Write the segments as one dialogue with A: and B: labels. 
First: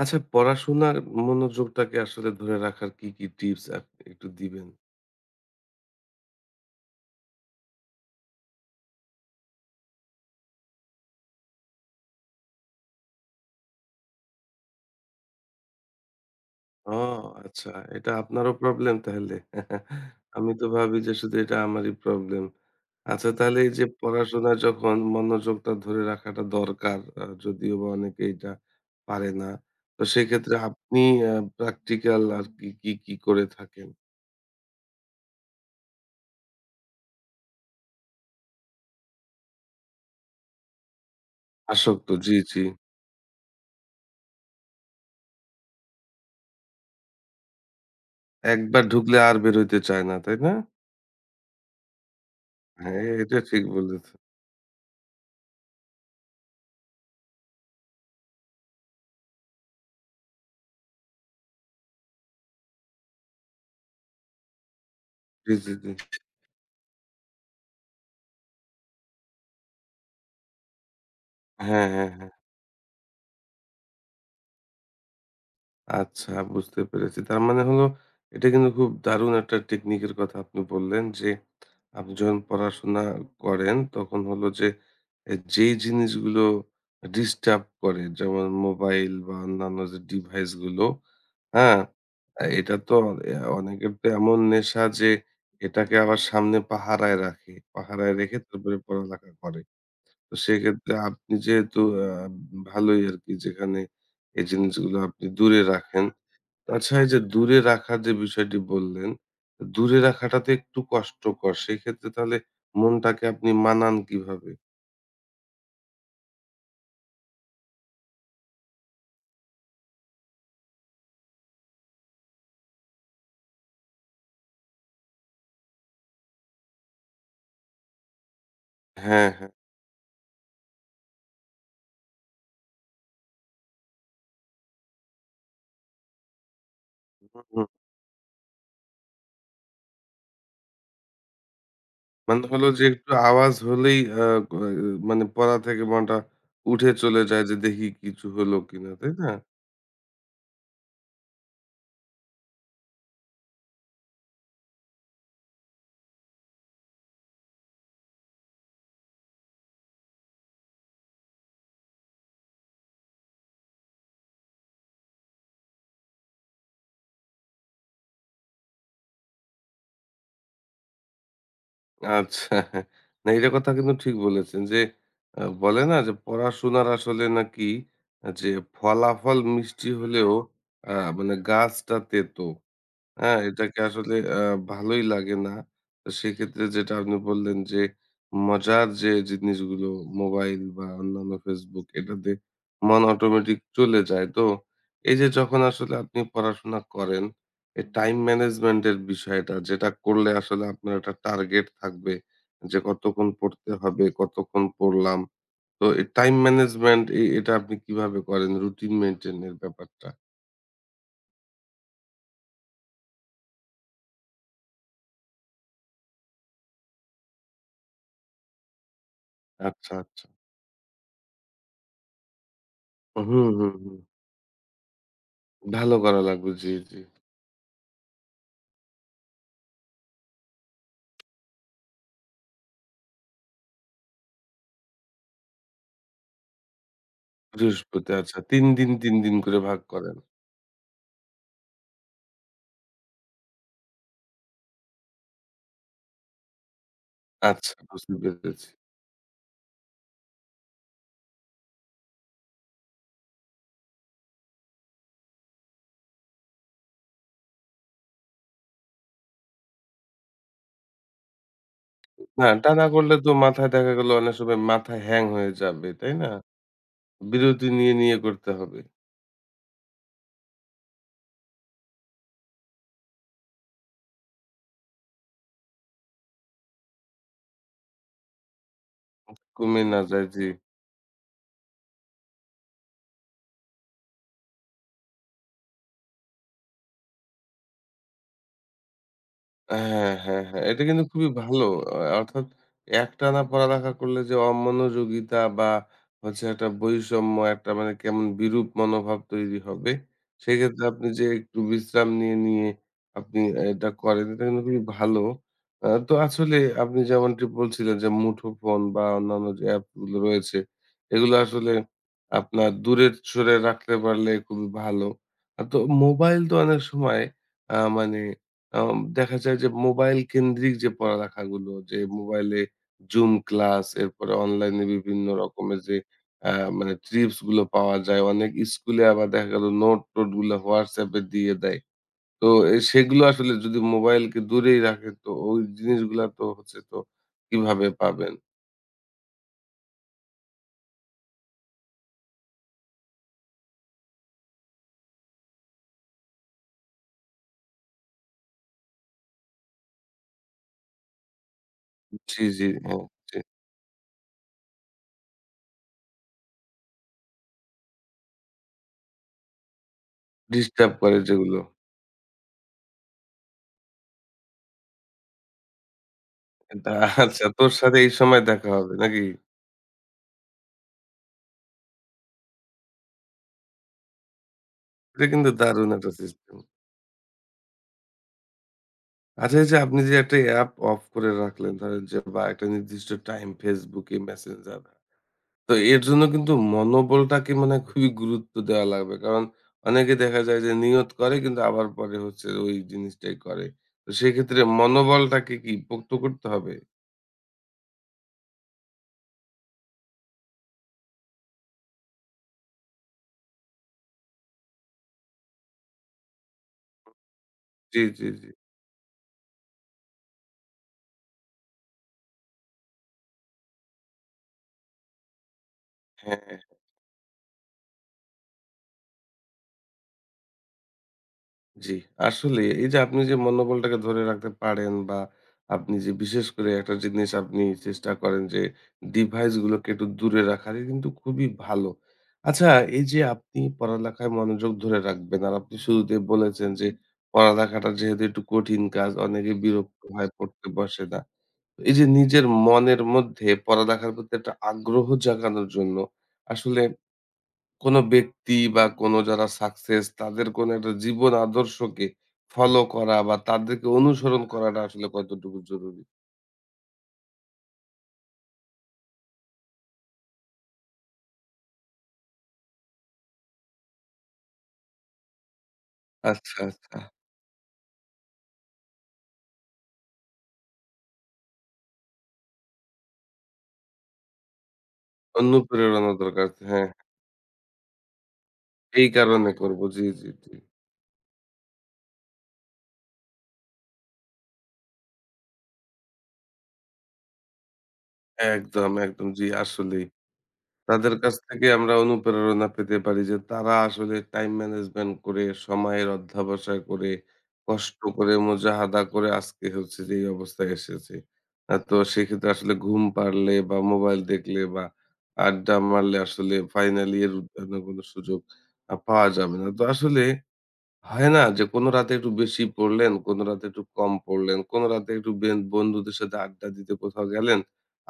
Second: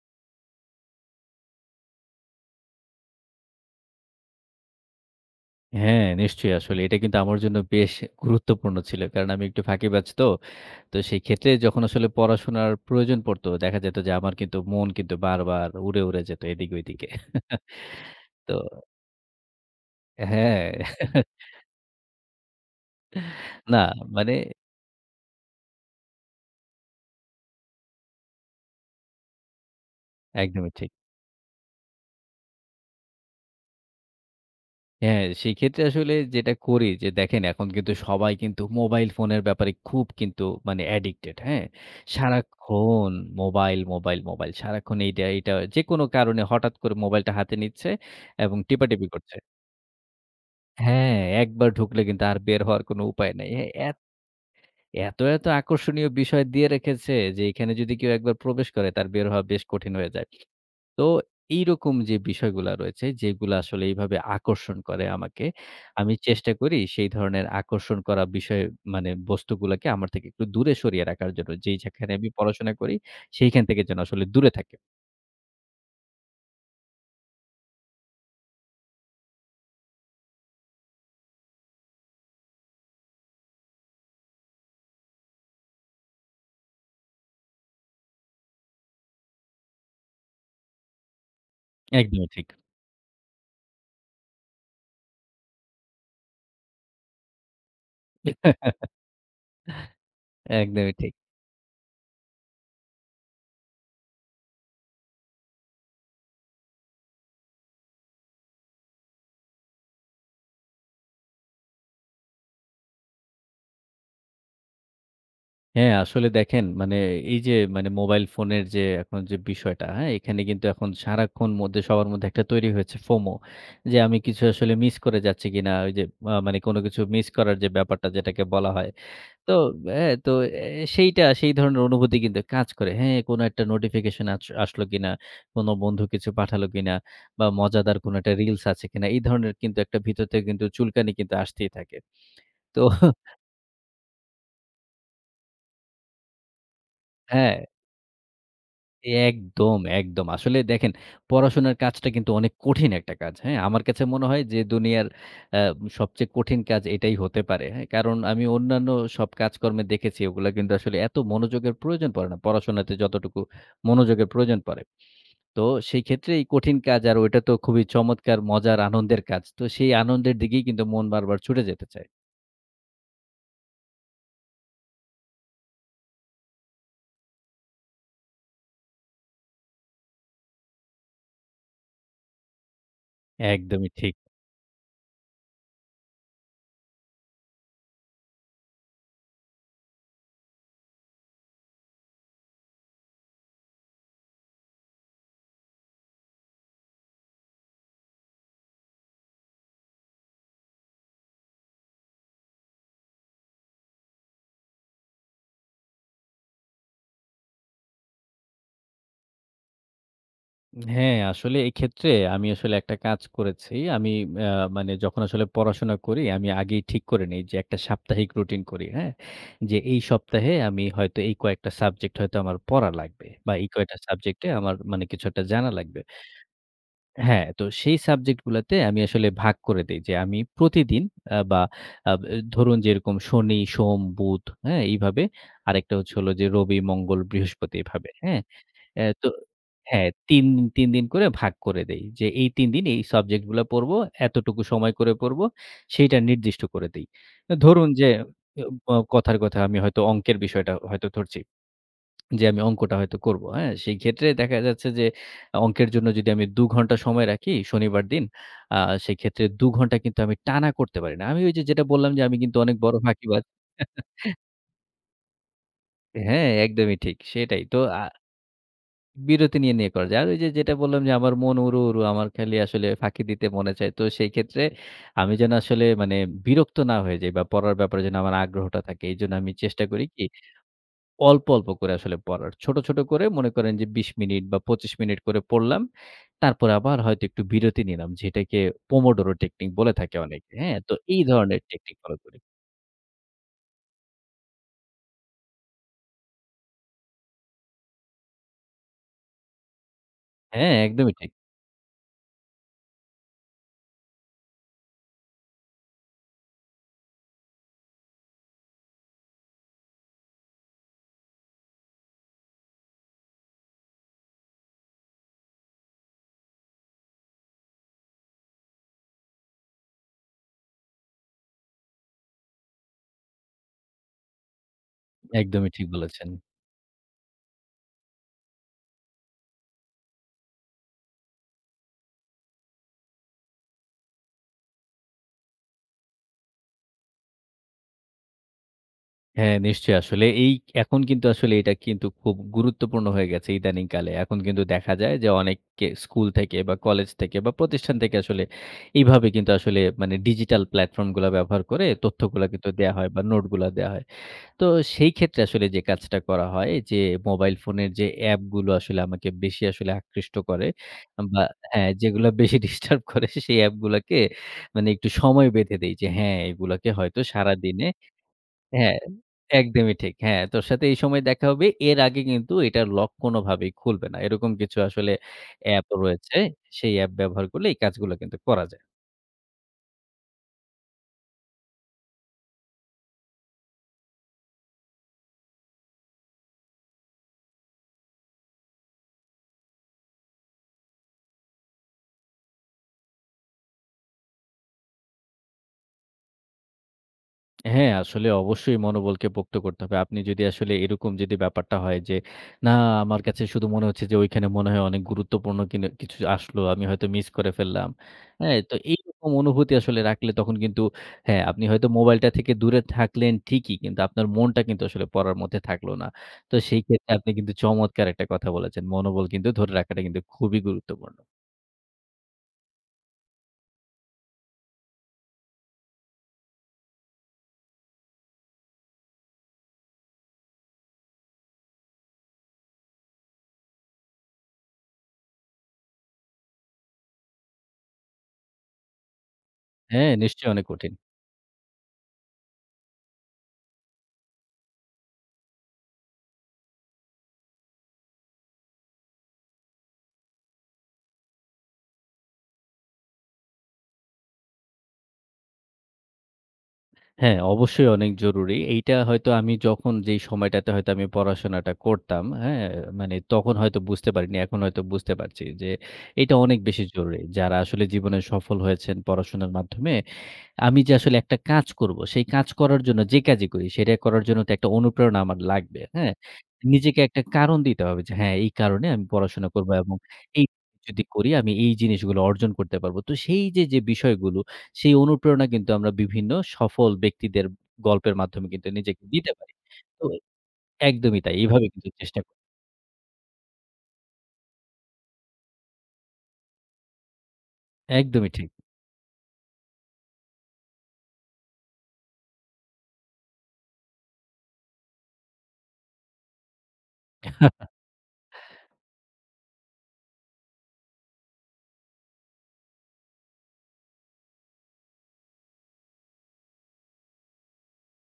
A: আচ্ছা, পড়াশোনার মনোযোগটাকে আসলে ধরে রাখার কি টিপস আপনি একটু দিবেন?
B: হ্যাঁ, নিশ্চয়ই আসলে এটা কিন্তু আমার জন্য বেশ গুরুত্বপূর্ণ ছিল। কারণ আমি একটু ফাঁকিবাজ তো। তো সেই ক্ষেত্রে যখন আসলে পড়াশোনার প্রয়োজন পড়তো, দেখা যেত যে আমার কিন্তু মন কিন্তু বারবার উড়ে যেত এদিকে
A: ও
B: ওইদিকে।
A: আচ্ছা, এটা আপনারও
B: তো
A: প্রবলেম তাহলে। আমি তো ভাবি
B: হ্যাঁ,
A: যে শুধু এটা আমারই প্রবলেম। আচ্ছা, তাহলে এই
B: না
A: যে
B: মানে
A: পড়াশোনায় যখন মনোযোগটা ধরে রাখাটা দরকার, যদিও বা অনেকে এটা পারে না। তো সেক্ষেত্রে
B: একদমই ঠিক।
A: আপনি প্র্যাকটিক্যাল আর কি করে থাকেন?
B: হ্যাঁ, সেই ক্ষেত্রে আসলে যেটা করি যে দেখেন এখন কিন্তু সবাই কিন্তু মোবাইল ফোনের ব্যাপারে খুব কিন্তু মানে অ্যাডিক্টেড, হ্যাঁ?
A: আসক্ত, জি, জি।
B: সারাক্ষণ মোবাইল। সারাক্ষণ এইটা যেকোনো কারণে হঠাৎ করে মোবাইলটা হাতে নিচ্ছে এবং
A: একবার
B: টিপাটিপি
A: ঢুকলে আর
B: করছে।
A: বের হইতে চায় না, তাই না?
B: হ্যাঁ, একবার ঢুকলে কিন্তু আর বের হওয়ার কোনো
A: হ্যাঁ,
B: উপায়
A: এটা
B: নাই।
A: ঠিক
B: হ্যাঁ, এত,
A: বলেছেন।
B: এত, এত আকর্ষণীয় বিষয় দিয়ে রেখেছে যে এখানে যদি কেউ একবার প্রবেশ করে তার বের হওয়া বেশ কঠিন হয়ে যায়। তো এইরকম যে বিষয়গুলা রয়েছে যেগুলা আসলে এইভাবে আকর্ষণ করে আমাকে,
A: জি, জি,
B: আমি
A: জি।
B: চেষ্টা করি সেই ধরনের আকর্ষণ করা বিষয় মানে বস্তুগুলাকে আমার থেকে একটু দূরে সরিয়ে রাখার জন্য।
A: হ্যাঁ, হ্যাঁ,
B: যেখানে আমি
A: হ্যাঁ।
B: পড়াশোনা করি সেইখান থেকে যেন আসলে দূরে থাকে।
A: আচ্ছা, বুঝতে পেরেছি। তার মানে হলো, এটা কিন্তু খুব দারুণ একটা টেকনিকের কথা আপনি বললেন যে, আপনি যখন পড়াশোনা করেন তখন হলো যে যেই জিনিসগুলো ডিস্টার্ব করে, যেমন মোবাইল বা অন্যান্য যে ডিভাইস গুলো, হ্যাঁ?
B: একদমই
A: আ
B: ঠিক।
A: এটা তো এ অনেকের তো এমন নেশা যে এটাকে আবার সামনে পাহারায় রাখে। পাহারায় রেখে তারপরে পড়ালেখা করে। তো
B: একদমই
A: সেক্ষেত্রে
B: ঠিক।
A: আপনি যেহেতু আ ভালোই আরকি, যেখানে এই জিনিসগুলো আপনি দূরে রাখেন। আচ্ছা, এই যে দূরে রাখার যে বিষয়টি বললেন, দূরে রাখাটা তো একটু কষ্টকর। সেক্ষেত্রে তাহলে মনটাকে আপনি মানান কিভাবে?
B: হ্যাঁ, আসলে দেখেন মানে এই যে মানে মোবাইল ফোনের যে এখন যে বিষয়টা, হ্যাঁ? এখানে কিন্তু এখন সারাক্ষণ মধ্যে সবার মধ্যে একটা তৈরি হয়েছে FOMO, যে আমি কিছু আসলে মিস করে যাচ্ছি কিনা? ওই যে মানে কোন কিছু মিস করার যে ব্যাপারটা যেটাকে বলা হয়।
A: হ্যাঁ, হ্যাঁ।
B: তো হ্যাঁ, তো এ সেইটা সেই ধরনের অনুভূতি কিন্তু কাজ করে। হ্যাঁ, কোন একটা নোটিফিকেশন আসলো কিনা? কোন বন্ধু কিছু পাঠালো কিনা? বা
A: হুম।
B: মজাদার কোন একটা রিলস আছে কিনা? এই ধরনের কিন্তু একটা ভিতর থেকে কিন্তু চুলকানি কিন্তু আসতেই থাকে।
A: মানে হলো
B: তো
A: যে একটু আওয়াজ হলেই আ গ মানে পড়া থেকে মনটা উঠে চলে যায় যে
B: হ্যাঁ।
A: দেখি কিছু হলো কিনা, তাই না?
B: একদম। আসলে দেখেন পড়াশোনার কাজটা কিন্তু অনেক কঠিন একটা কাজ, হ্যাঁ? আমার কাছে মনে হয় যে দুনিয়ার আ সবচেয়ে কঠিন কাজ এটাই হতে পারে, হ্যাঁ? কারণ আমি অন্যান্য সব কাজকর্মে দেখেছি ওগুলা কিন্তু আসলে এত মনোযোগের প্রয়োজন পড়ে না। পড়াশোনাতে যতটুকু মনোযোগের প্রয়োজন পড়ে। তো সেই ক্ষেত্রে এই কঠিন কাজ আর ওইটা তো খুবই চমৎকার মজার আনন্দের কাজ। তো সেই আনন্দের দিকেই কিন্তু মন বারবার ছুটে যেতে চায়।
A: আচ্ছা। না, এটা কথা কিন্তু ঠিক বলেছেন যে বলে না যে পড়াশোনার আসলে নাকি যে ফলাফল মিষ্টি হলেও আ মানে গাছটা তেতো। হ্যাঁ, এটাকে
B: একদমই
A: আসলে
B: ঠিক।
A: ভালোই লাগে না। তো সেক্ষেত্রে যেটা আপনি বললেন যে, মজার যে জিনিসগুলো, মোবাইল বা অন্যান্য Facebook, এটাতে মন অটোমেটিক চলে যায়। তো এই যে যখন আসলে আপনি পড়াশোনা করেন, এই টাইম ম্যানেজমেন্ট এর বিষয়টা যেটা করলে আসলে আপনার একটা টার্গেট থাকবে যে কতক্ষণ পড়তে হবে, কতক্ষণ পড়লাম। তো এই টাইম ম্যানেজমেন্ট এ এটা আপনি কিভাবে করেন, রুটিন মেইনটেইন এর ব্যাপারটা?
B: হ্যাঁ, আসলে এক্ষেত্রে আমি আসলে একটা কাজ করেছি। আমি আ মানে যখন আসলে পড়াশোনা করি, আমি আগেই ঠিক করে নেই যে একটা সাপ্তাহিক রুটিন করি, হ্যাঁ? যে
A: আচ্ছা,
B: এই
A: আচ্ছা।
B: সপ্তাহে আমি হয়তো এই কয়েকটা সাবজেক্ট হয়তো আমার পড়া লাগবে
A: হুম,
B: বা এই
A: হুম, হুম।
B: কয়টা সাবজেক্টে আমার মানে কিছু একটা জানা
A: ভালো
B: লাগবে।
A: করা লাগবে। জি, জি।
B: হ্যাঁ, তো সেই সাবজেক্ট গুলাতে আমি আসলে ভাগ করে দেই যে আমি প্রতিদিন আ বা আ ব ধরুন যেরকম শনি, সোম, বুধ, হ্যাঁ? এইভাবে আরেকটা হচ্ছে হলো যে রবি, মঙ্গল, বৃহস্পতি
A: বৃহস্পতি,
B: এভাবে,
A: আচ্ছা,
B: হ্যাঁ?
A: ৩ দিন, ৩
B: তো
A: দিন করে ভাগ
B: হ্যাঁ,
A: করেন।
B: ৩ দিন ৩ দিন করে ভাগ করে দেই। যে এই ৩ দিন এই সাবজেক্ট গুলা পড়বো, এতটুকু সময় করে পড়বো, সেইটা নির্দিষ্ট করে দেই।
A: আচ্ছা,
B: ধরুন যে
A: বুঝতে
B: এ
A: পেরেছি।
B: অ কথার কথা আমি হয়তো অঙ্কের বিষয়টা হয়তো ধরছি। যে আমি অঙ্কটা হয়তো করব, হ্যাঁ? সেই ক্ষেত্রে দেখা যাচ্ছে যে অঙ্কের জন্য যদি আমি ২ ঘন্টা সময় রাখি শনিবার দিন, আ সেক্ষেত্রে ২ ঘন্টা কিন্তু আমি টানা করতে পারি না। আমি ওই যে যেটা বললাম যে আমি
A: না
B: কিন্তু অনেক
A: টানা
B: বড়
A: করলে তো
B: ফাঁকিবাজ।
A: মাথায় দেখা গেল অনেক সময় মাথা হ্যাং হয়ে যাবে, তাই না?
B: হ্যাঁ, একদমই ঠিক। সেটাই।
A: বিরতি
B: তো
A: নিয়ে,
B: আ
A: নিয়ে করতে হবে।
B: বিরতি নিয়ে করা যায়। আর ওই যে যেটা বললাম যে আমার মন উড়ু আমার খালি আসলে ফাঁকি দিতে মনে চায়। তো সেই ক্ষেত্রে আমি যেন আসলে মানে বিরক্ত না হয়ে যাই বা পড়ার ব্যাপারে যেন আমার আগ্রহটা থাকে। এইজন্য আমি
A: কমে
B: চেষ্টা
A: না
B: করি কি
A: যায়, জি।
B: অল্প করে আসলে পড়ার। ছোট করে মনে করেন যে ২০ মিনিট বা ২৫ মিনিট করে পড়লাম। তারপরে আবার হয়তো একটু বিরতি নিলাম। যেটাকে পোমোডোরো টেকনিক বলে
A: হ্যাঁ,
B: থাকে
A: হ্যাঁ,
B: অনেকে।
A: হ্যাঁ।
B: হ্যাঁ?
A: এটা
B: তো
A: কিন্তু
B: এই
A: খুবই
B: ধরনের
A: ভালো।
B: টেকনিক ফলো করি।
A: অর্থাৎ একটানা পড়ালেখা করলে যে অমনোযোগিতা বা হচ্ছে একটা বৈষম্য, একটা মানে কেমন বিরূপ মনোভাব তৈরি হবে।
B: হ্যাঁ,
A: সেক্ষেত্রে আপনি
B: একদমই
A: যে
B: ঠিক।
A: একটু বিশ্রাম নিয়ে, নিয়ে আপনি এটা করেন, এটা কিন্তু খুবই ভালো। তো আসলে আপনি যেমনটি বলছিলেন যে মুঠোফোন বা অন্যান্য যে অ্যাপগুলো রয়েছে, এগুলো আসলে আপনার দূরে সরে রাখতে পারলে খুবই ভালো। তো মোবাইল তো অনেক সময় মানে দেখা যায় যে মোবাইল কেন্দ্রিক যে পড়ালেখাগুলো, যে মোবাইলে জুম ক্লাস, এরপরে অনলাইনে বিভিন্ন
B: একদমই
A: রকমের
B: ঠিক
A: যে
B: বলেছেন।
A: আ মানে ট্রিপস গুলো পাওয়া যায়। অনেক স্কুলে আবার দেখা গেল নোট টোট গুলো WhatsApp এ দিয়ে দেয়। তো সেগুলো আসলে যদি মোবাইলকে দূরেই রাখে তো ওই জিনিসগুলা তো হচ্ছে, তো কিভাবে পাবেন?
B: হ্যাঁ, নিশ্চয়ই আসলে এখন কিন্তু আসলে এটা কিন্তু খুব গুরুত্বপূর্ণ হয়ে গেছে ইদানিং কালে। এখন কিন্তু দেখা যায় যে অনেককে স্কুল থেকে বা কলেজ থেকে বা প্রতিষ্ঠান থেকে আসলে এইভাবে কিন্তু আসলে মানে ডিজিটাল প্ল্যাটফর্ম গুলা ব্যবহার করে
A: জি,
B: তথ্যগুলা
A: জি।
B: কিন্তু দেয়া
A: হ্যাঁ,
B: হয় বা
A: জি।
B: নোটগুলা দেয়া হয়। তো সেই ক্ষেত্রে আসলে যে কাজটা করা হয় যে মোবাইল ফোনের যে অ্যাপগুলো আসলে আমাকে বেশি আসলে আকৃষ্ট করে
A: ডিস্টার্ব করে
B: বা
A: যেগুলো।
B: হ্যাঁ, যেগুলা বেশি ডিস্টার্ব করে সেই অ্যাপগুলাকে মানে একটু সময় বেঁধে দেই যে হ্যাঁ, এগুলাকে
A: তা
B: হয়তো
A: আচ্ছা, তোর
B: সারাদিনে
A: সাথে এই সময় দেখা হবে
B: হ্যাঁ,
A: নাকি?
B: একদমই ঠিক। হ্যাঁ, তোর সাথে এই সময় দেখা হবে। এর আগে কিন্তু এটার লক কোনোভাবেই খুলবে না। এরকম কিছু আসলে
A: এটা কিন্তু
B: অ্যাপ
A: দারুণ একটা
B: রয়েছে।
A: সিস্টেম।
B: সেই অ্যাপ ব্যবহার করলে এই কাজগুলো কিন্তু করা যায়।
A: আচ্ছা, এই যে আপনি যে একটা অ্যাপ অফ করে রাখলেন ধরেন যে, বা একটা নির্দিষ্ট টাইম Facebook এ Messenger, তো এর জন্য কিন্তু মনোবলটাকে মানে খুবই গুরুত্ব দেওয়া লাগবে। কারণ অনেকে দেখা যায় যে নিয়ত করে কিন্তু আবার পরে হচ্ছে ওই জিনিসটাই করে। তো সেক্ষেত্রে মনোবলটাকে কি পোক্ত করতে হবে?
B: হ্যাঁ, আসলে অবশ্যই মনোবলকে পোক্ত করতে হবে। আপনি যদি আসলে এরকম যদি ব্যাপারটা হয় যে, না আমার কাছে শুধু মনে হচ্ছে যে ওইখানে মনে হয় অনেক গুরুত্বপূর্ণ কিছু আসলো, আমি হয়তো মিস করে ফেললাম।
A: জি, জি, জি।
B: হ্যাঁ, তো এইরকম অনুভূতি আসলে রাখলে তখন কিন্তু হ্যাঁ, আপনি হয়তো মোবাইলটা থেকে দূরে থাকলেন ঠিকই, কিন্তু আপনার মনটা কিন্তু আসলে পড়ার মধ্যে থাকলো না।
A: হ্যাঁ।
B: তো সেই ক্ষেত্রে আপনি কিন্তু চমৎকার একটা কথা বলেছেন। মনোবল কিন্তু ধরে রাখাটা কিন্তু খুবই গুরুত্বপূর্ণ।
A: জি, আসলে এই যে আপনি যে মনোবলটাকে ধরে রাখতে পারেন বা আপনি যে বিশেষ করে একটা জিনিস আপনি চেষ্টা করেন যে ডিভাইস গুলোকে একটু দূরে রাখার, এ কিন্তু খুবই ভালো। আচ্ছা, এই যে আপনি পড়ালেখায় মনোযোগ ধরে রাখবেন আর আপনি শুরুতেই বলেছেন যে পড়ালেখাটা যেহেতু একটু কঠিন কাজ, অনেকে বিরক্ত
B: হ্যাঁ,
A: হয়
B: নিশ্চয়ই অনেক
A: পড়তে
B: কঠিন।
A: বসে না। এই যে নিজের মনের মধ্যে পড়ালেখার প্রতি একটা আগ্রহ জাগানোর জন্য আসলে কোনো ব্যক্তি বা কোনো যারা সাকসেস তাদের কোনো একটা জীবন আদর্শকে ফলো করা বা তাদেরকে অনুসরণ করাটা আসলে কতটুকু জরুরি?
B: হ্যাঁ, অবশ্যই অনেক জরুরি। এইটা হয়তো আমি যখন যেই সময়টাতে হয়তো আমি পড়াশোনাটা করতাম, হ্যাঁ? মানে তখন হয়তো বুঝতে পারিনি। এখন হয়তো বুঝতে পারছি যে, এটা
A: আচ্ছা,
B: অনেক বেশি
A: আচ্ছা।
B: জরুরি। যারা আসলে জীবনে সফল হয়েছেন পড়াশোনার মাধ্যমে আমি যে আসলে একটা কাজ করব, সেই কাজ করার জন্য যে কাজই করি, সেটা করার জন্য তো একটা অনুপ্রেরণা আমার লাগবে।
A: অনুপ্রেরণা
B: হ্যাঁ?
A: দরকার। হ্যাঁ,
B: নিজেকে একটা কারণ দিতে হবে যে, হ্যাঁ, এই কারণে আমি
A: এই
B: পড়াশোনা
A: কারণে
B: করব
A: করব।
B: এবং
A: জি, জি,
B: এই
A: জি।
B: যদি করি আমি এই জিনিসগুলো অর্জন করতে পারব। তো সেই যে বিষয়গুলো, সেই অনুপ্রেরণা কিন্তু আমরা বিভিন্ন সফল ব্যক্তিদের গল্পের মাধ্যমে কিন্তু
A: একদম,
B: নিজেকে
A: একদম।
B: দিতে
A: জি,
B: পারি।
A: আসলেই।
B: তো
A: তাদের
B: একদমই তাই।
A: কাছ
B: এভাবে
A: থেকে
B: কিন্তু
A: আমরা
B: চেষ্টা করি।
A: অনুপ্রেরণা পেতে পারি যে তারা আসলে টাইম ম্যানেজমেন্ট করে, সময়ের অধ্যবসায় করে, কষ্ট
B: একদমই
A: করে,
B: ঠিক।
A: মুজাহাদা করে আজকে হচ্ছে যে এই অবস্থায় এসেছে। তো সেক্ষেত্রে আসলে ঘুম পাড়লে বা মোবাইল দেখলে বা আড্ডা মারলে আসলে ফাইনালি এর উত্থানের কোনো সুযোগ পাওয়া যাবে না। তো আসলে হয় না যে কোনো রাতে একটু বেশি পড়লেন, কোনো রাতে একটু কম পড়লেন, কোনো রাতে একটু বন্ধুদের সাথে আড্ডা দিতে কোথাও গেলেন,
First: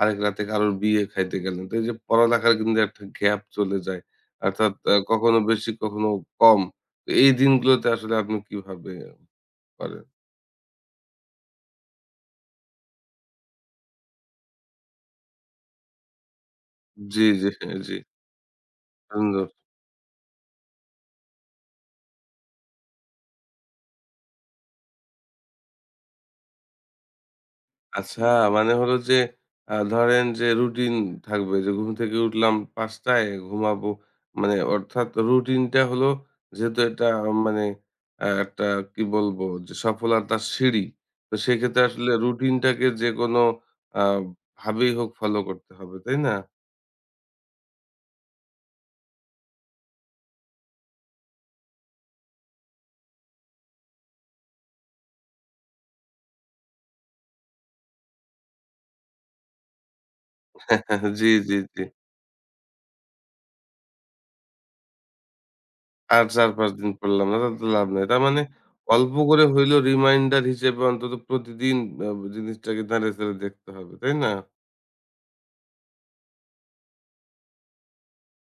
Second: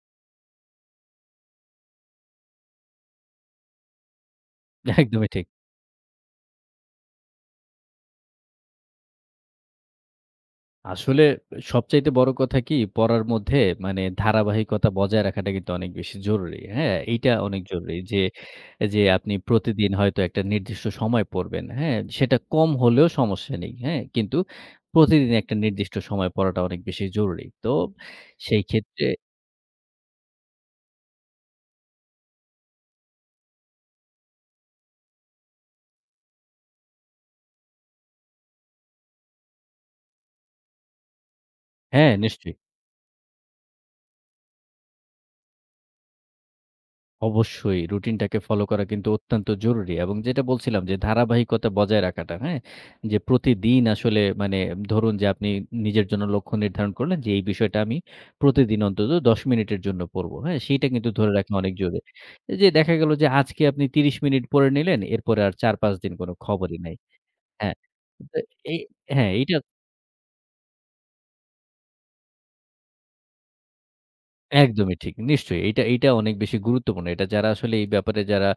A: আরেক রাতে কারোর বিয়ে খাইতে গেলেন। তো এই যে পড়ালেখার কিন্তু একটা গ্যাপ চলে যায়। অর্থাৎ
B: একদমই
A: কখনো
B: ঠিক।
A: বেশি, কখনো কম। তো এই দিনগুলোতে আসলে আপনি কিভাবে করেন?
B: আসলে সবচাইতে বড় কথা কি পড়ার মধ্যে মানে ধারাবাহিকতা বজায় রাখাটা কিন্তু অনেক বেশি জরুরি। হ্যাঁ?
A: জি,
B: এইটা
A: জি,
B: অনেক
A: হ্যাঁ,
B: জরুরি
A: জি।
B: যে, আপনি
A: সুন্দর।
B: প্রতিদিন হয়তো একটা নির্দিষ্ট সময় পড়বেন। হ্যাঁ? সেটা কম হলেও সমস্যা নেই। হ্যাঁ? কিন্তু প্রতিদিন একটা নির্দিষ্ট সময় পড়াটা অনেক বেশি জরুরি। তো
A: আচ্ছা,
B: সেই
A: মানে হলো
B: ক্ষেত্রে
A: যে ধরেন যে রুটিন থাকবে যে ঘুম থেকে উঠলাম ৫ টায় ঘুমাবো। মানে অর্থাৎ রুটিনটা হলো, যেহেতু এটা মানে একটা কি বলবো যে সফলতার সিঁড়ি। তো সেক্ষেত্রে আসলে
B: হ্যাঁ, নিশ্চয়ই।
A: রুটিনটাকে যেকোনো আ ভাবেই হোক ফলো করতে হবে, তাই না?
B: অবশ্যই রুটিনটাকে ফলো করা কিন্তু অত্যন্ত জরুরি এবং যেটা বলছিলাম যে ধারাবাহিকতা বজায় রাখাটা, হ্যাঁ? যে প্রতিদিন আসলে মানে ধরুন যে আপনি নিজের জন্য লক্ষ্য নির্ধারণ করলেন যে এই বিষয়টা আমি প্রতিদিন অন্তত ১০ মিনিটের জন্য পড়ব, হ্যাঁ? সেইটা কিন্তু
A: জি,
B: ধরে রাখা
A: জি,
B: অনেক
A: জি।
B: জরুরি। এই যে দেখা গেল যে আজকে আপনি ৩০ মিনিট পড়ে নিলেন, এরপরে আর ৪-৫ দিন
A: আর
B: কোন
A: ৪-৫
B: খবরই
A: দিন
B: নাই।
A: করলাম না, তাতে তো
B: হ্যাঁ,
A: লাভ নাই। তার
B: তো
A: মানে
B: এই
A: অল্প
B: হ্যাঁ,
A: করে
B: এইটা
A: হইলেও রিমাইন্ডার হিসেবে অন্তত প্রতিদিন আ জিনিসটাকে নেড়ে চেড়ে দেখতে হবে, তাই না?
B: একদমই ঠিক। নিশ্চয়ই। এইটা এইটা অনেক বেশি গুরুত্বপূর্ণ। এটা যারা আসলে এই ব্যাপারে যারা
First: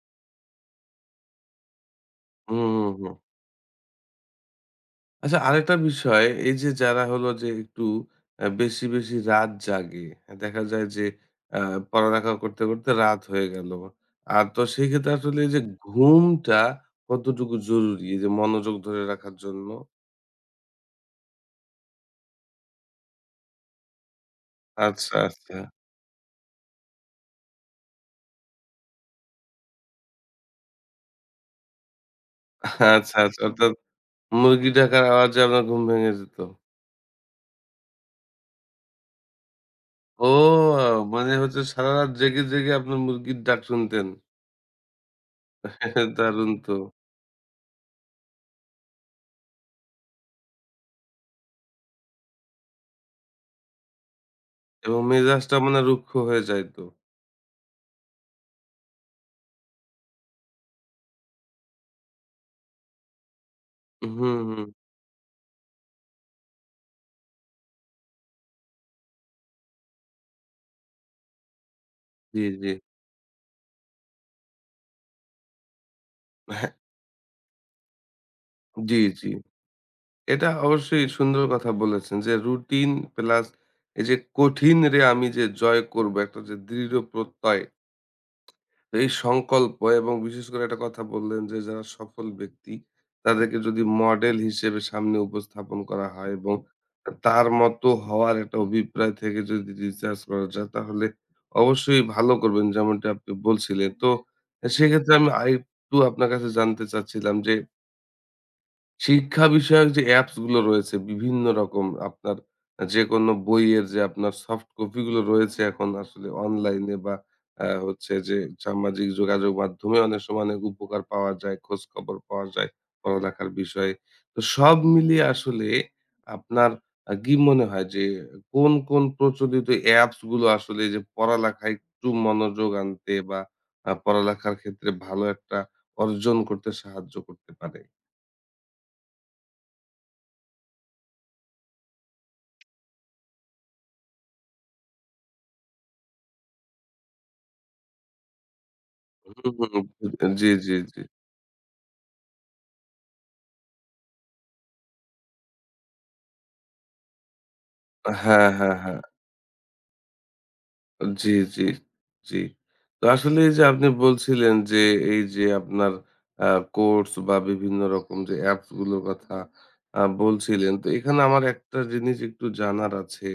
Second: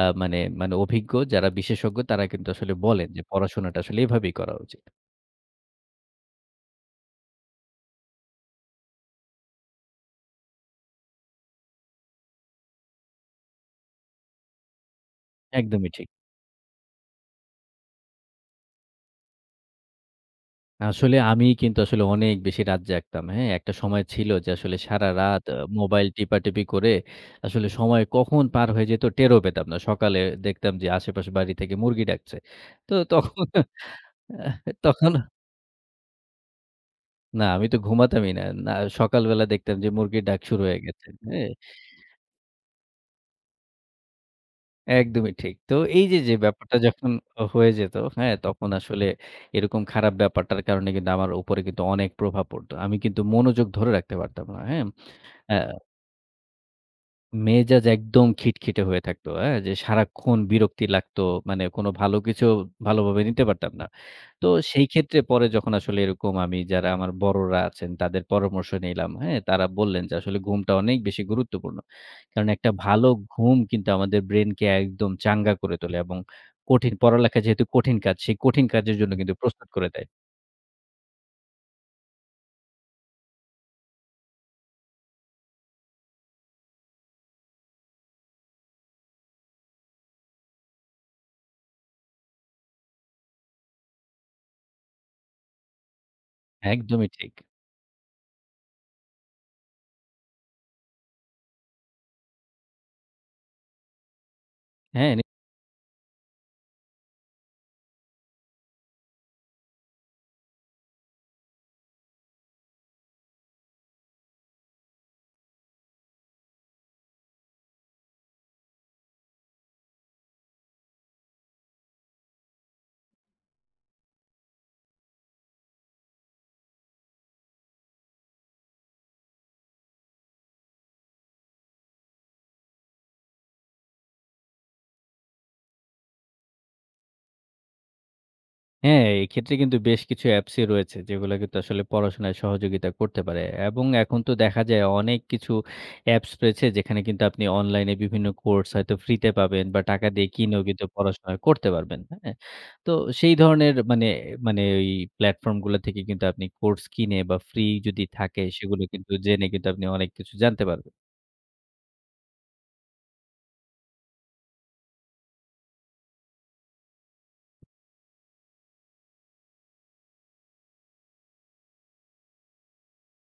B: আ মানে মানে অভিজ্ঞ, যারা বিশেষজ্ঞ তারা কিন্তু
A: হুম,
B: আসলে
A: হুম,
B: বলেন
A: হুম।
B: যে পড়াশোনাটা আসলে এভাবেই করা উচিত।
A: আচ্ছা, আরেকটা বিষয়, এই যে যারা হলো যে একটু বেশি বেশি রাত জাগে, হ্যাঁ, দেখা যায় যে পড়ালেখা করতে করতে রাত হয়ে গেল আর, তো সেই ক্ষেত্রে আসলে এই যে
B: একদমই ঠিক।
A: ঘুমটা কতটুকু জরুরি এই যে মনোযোগ ধরে রাখার জন্য।
B: আসলে আমি কিন্তু আসলে অনেক বেশি রাত জাগতাম। হ্যাঁ? একটা সময় ছিল যে আসলে
A: আচ্ছা,
B: সারারাত
A: আচ্ছা।
B: মোবাইল টিপাটিপি করে আসলে সময় কখন পার হয়ে যেত টেরও পেতাম না। সকালে দেখতাম যে আশেপাশে বাড়ি থেকে মুরগি ডাকছে। তো
A: আচ্ছা,
B: তখন
A: আচ্ছা, অর্থাৎ
B: আহ
A: মুরগি ডাকার
B: তখন
A: আওয়াজে আপনার ঘুম ভেঙে যেত?
B: না আমি তো ঘুমাতামই না। না সকালবেলা দেখতাম যে মুরগির
A: ও,
B: ডাক শুরু হয়ে গেছে।
A: মানে
B: হ্যাঁ?
A: হচ্ছে সারা রাত জেগে জেগে আপনার মুরগির ডাক শুনতেন?
B: একদমই ঠিক। তো এই যে
A: দারুণ তো।
B: ব্যাপারটা যখন হয়ে যেত, হ্যাঁ? তখন আসলে এরকম খারাপ ব্যাপারটার কারণে কিন্তু আমার উপরে কিন্তু অনেক প্রভাব পড়তো। আমি কিন্তু মনোযোগ ধরে রাখতে পারতাম না, হ্যাঁ?
A: এবং মেজাজটা
B: অ্যা
A: মানে রুক্ষ হয়ে যাইতো?
B: মেজাজ একদম খিটখিটে হয়ে থাকতো, হ্যাঁ? যে সারাক্ষণ বিরক্তি লাগতো। মানে কোনো ভালো কিছু ভালোভাবে নিতে পারতাম না।
A: হুম,
B: তো
A: হুম।
B: সেই ক্ষেত্রে পরে যখন আসলে এরকম আমি যারা আমার বড়রা আছেন তাদের পরামর্শ নিলাম, হ্যাঁ? তারা বললেন যে আসলে ঘুমটা অনেক বেশি গুরুত্বপূর্ণ। কারণ
A: জি।
B: একটা ভালো ঘুম কিন্তু আমাদের ব্রেইনকে একদম চাঙ্গা করে তোলে এবং
A: জি।
B: কঠিন পড়ালেখা যেহেতু কঠিন কাজ, সেই কঠিন
A: জি,
B: কাজের জন্য
A: জি।
B: কিন্তু প্রস্তুত করে দেয়।
A: এটা অবশ্যই সুন্দর কথা বলেছেন যে রুটিন প্লাস এই যে কঠিনরে আমি যে জয় করবো, একটা যে দৃঢ় প্রত্যয়। তো এই সংকল্প এবং বিশেষ করে একটা কথা বললেন যে যারা সফল ব্যক্তি তাদেরকে যদি মডেল হিসেবে সামনে উপস্থাপন করা হয় এবং
B: একদমই ঠিক।
A: তার মতো হওয়ার একটা অভিপ্রায় থেকে যদি রিসার্চ করা যায় তাহলে অবশ্যই ভালো করবেন, যেমনটি আপনি বলছিলেন। তো সেক্ষেত্রে
B: হ্যাঁ।
A: আমি আরেকটু আপনার কাছে জানতে চাচ্ছিলাম যে শিক্ষা বিষয়ক যে অ্যাপস গুলো রয়েছে বিভিন্ন রকম, আপনার যেকোনো বইয়ের যে আপনার সফট কপি গুলো রয়েছে এখন আসলে অনলাইনে বা হচ্ছে যে সামাজিক যোগাযোগ মাধ্যমে অনেক সময় অনেক উপকার পাওয়া যায়, খোঁজ খবর পাওয়া যায় পড়ালেখার বিষয়ে। তো সব মিলিয়ে আসলে আপনার কি মনে হয় যে কোন কোন প্রচলিত অ্যাপস গুলো আসলে যে পড়ালেখায় একটু মনোযোগ আনতে বা পড়ালেখার ক্ষেত্রে ভালো একটা অর্জন করতে সাহায্য করতে পারে?
B: হ্যাঁ, এক্ষেত্রে কিন্তু বেশ কিছু অ্যাপসই রয়েছে যেগুলো কিন্তু আসলে পড়াশোনায় সহযোগিতা করতে পারে এবং এখন তো দেখা যায় অনেক কিছু অ্যাপস রয়েছে যেখানে কিন্তু আপনি অনলাইনে বিভিন্ন কোর্স হয়তো ফ্রিতে পাবেন বা টাকা দিয়ে
A: হুম, জি,
B: কিনেও
A: জি,
B: কিন্তু
A: জি।
B: পড়াশোনা করতে পারবেন। হ্যাঁ? তো সেই ধরনের মানে মানে ওই প্ল্যাটফর্মগুলো থেকে কিন্তু আপনি কোর্স কিনে বা ফ্রি যদি থাকে
A: হ্যাঁ, হ্যাঁ,
B: সেগুলো
A: হ্যাঁ।
B: কিন্তু জেনে কিন্তু আপনি অনেক কিছু জানতে পারবেন।
A: জি, জি, জি। তো আসলে এই যে আপনি বলছিলেন যে এই যে আপনার আ কোর্স বা বিভিন্ন রকম যে অ্যাপস গুলোর কথা বলছিলেন। তো এখানে আমার একটা জিনিস একটু জানার আছে।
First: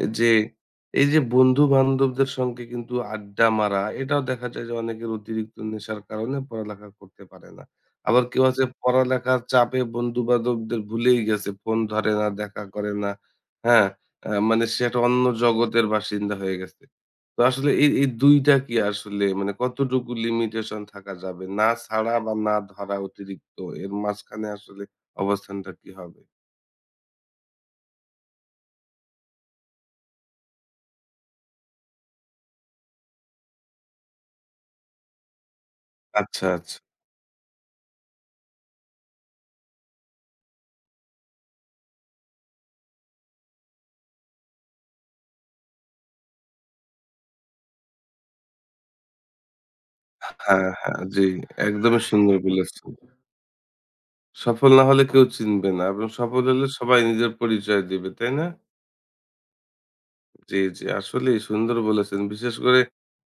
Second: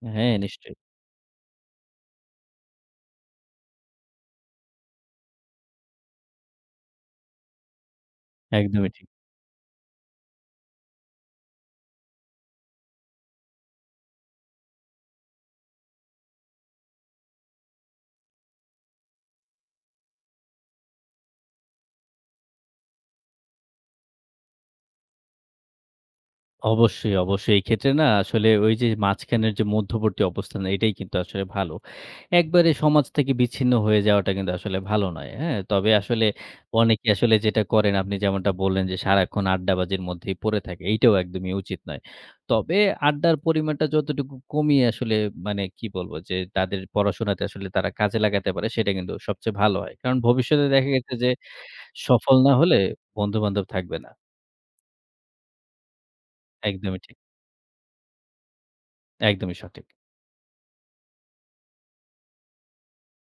A: এ যে
B: হ্যাঁ, নিশ্চয়ই।
A: এই যে বন্ধু-বান্ধবদের সঙ্গে কিন্তু আড্ডা মারা, এটাও দেখা যায় যে অনেকের অতিরিক্ত নেশার কারণে পড়ালেখা করতে পারে না। আবার কেউ আছে
B: একদমই ঠিক।
A: পড়ালেখার চাপে বন্ধু-বান্ধবদের ভুলেই গেছে। ফোন ধরে না, দেখা করে না। হ্যাঁ? মানে সে একটা অন্য জগতের বাসিন্দা হয়ে গেছে। তো আসলে এই ২ টা কি আসলে মানে কতটুকু লিমিটেশন থাকা যাবে? না ছাড়া বা না ধরা, অতিরিক্ত এর মাঝখানে আসলে অবস্থানটা কি হবে?
B: অবশ্যই। এই ক্ষেত্রে না আসলে ওই যে মাঝখানের যে মধ্যবর্তী অবস্থান এটাই কিন্তু আসলে ভালো। একবারে সমাজ থেকে বিচ্ছিন্ন হয়ে যাওয়াটা কিন্তু আসলে ভালো নয়। হ্যাঁ? তবে আসলে
A: আচ্ছা, আচ্ছা।
B: অনেকে আসলে যেটা করেন আপনি যেমনটা বললেন যে সারাক্ষণ আড্ডাবাজির মধ্যেই পড়ে থাকে। এইটাও একদমই উচিত নয়। তবে আড্ডার পরিমাণটা যতটুকু কমিয়ে আসলে মানে কি বলব যে তাদের পড়াশোনাতে আসলে তারা কাজে লাগাতে পারে সেটা কিন্তু সবচেয়ে ভালো হয়। কারণ ভবিষ্যতে
A: হ্যাঁ,
B: দেখা
A: হ্যাঁ।
B: গেছে
A: জি,
B: যে
A: একদমই
B: সফল
A: সুন্দর
B: না হলে
A: বলেছেন।
B: বন্ধু-বান্ধব থাকবে না।
A: সফল না হলে কেউ চিনবে না এবং সফল হলে সবাই
B: একদমই ঠিক।
A: নিজের পরিচয় দিবে, তাই না?
B: একদমই সঠিক।
A: জি, জি। আসলেই সুন্দর বলেছেন। বিশেষ করে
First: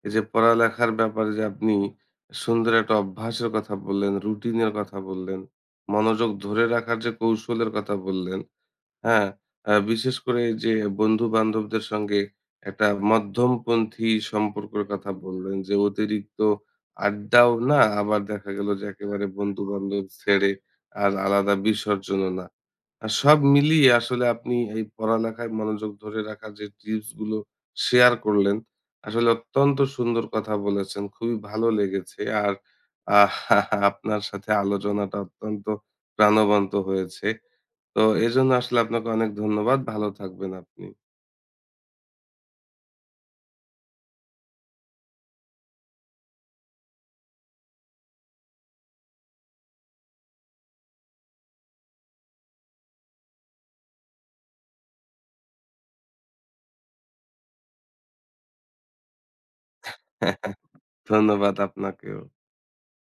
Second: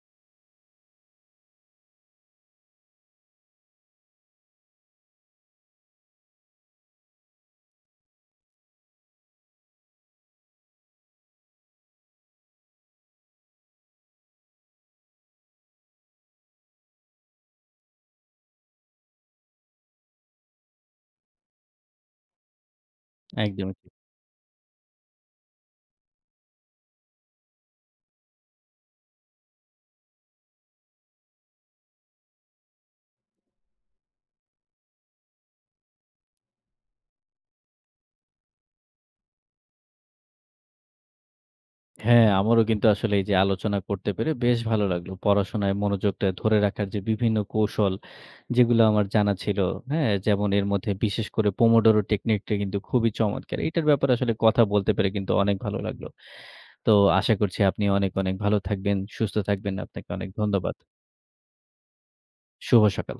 A: এই যে পড়ালেখার ব্যাপারে যে আপনি সুন্দর একটা অভ্যাসের কথা বললেন, রুটিনের কথা বললেন, মনোযোগ ধরে রাখার যে কৌশলের কথা বললেন, হ্যাঁ, বিশেষ করে যে বন্ধু-বান্ধবদের সঙ্গে একটা মধ্যমপন্থী সম্পর্কের কথা বললেন যে, অতিরিক্ত আড্ডাও না, আবার দেখা গেল যে একেবারে বন্ধু-বান্ধব ছেড়ে আর আলাদা বিসর্জনও না। সব
B: একদমই
A: মিলিয়ে
B: ঠিক।
A: আসলে আপনি এই পড়ালেখায় মনোযোগ ধরে রাখার যে টিপস গুলো শেয়ার করলেন, আসলে অত্যন্ত সুন্দর কথা বলেছেন। খুবই ভালো লেগেছে। আর আহ আপনার সাথে আলোচনাটা অত্যন্ত প্রাণবন্ত হয়েছে। তো এজন্য আসলে আপনাকে অনেক ধন্যবাদ। ভালো থাকবেন আপনি।
B: হ্যাঁ, আমারও কিন্তু আসলে এই যে আলোচনা করতে পেরে বেশ ভালো লাগলো। পড়াশোনায় মনোযোগটা ধরে রাখার যে বিভিন্ন কৌশল, যেগুলো আমার জানা ছিল, হ্যাঁ? যেমন এর মধ্যে বিশেষ করে Pomodoro টেকনিকটা কিন্তু খুবই চমৎকার। এটার ব্যাপারে আসলে কথা বলতে পেরে কিন্তু অনেক ভালো লাগলো। তো আশা করছি আপনি অনেক ভালো থাকবেন, সুস্থ থাকবেন। আপনাকে অনেক ধন্যবাদ।
A: ধন্যবাদ আপনাকেও।
B: শুভ সকাল।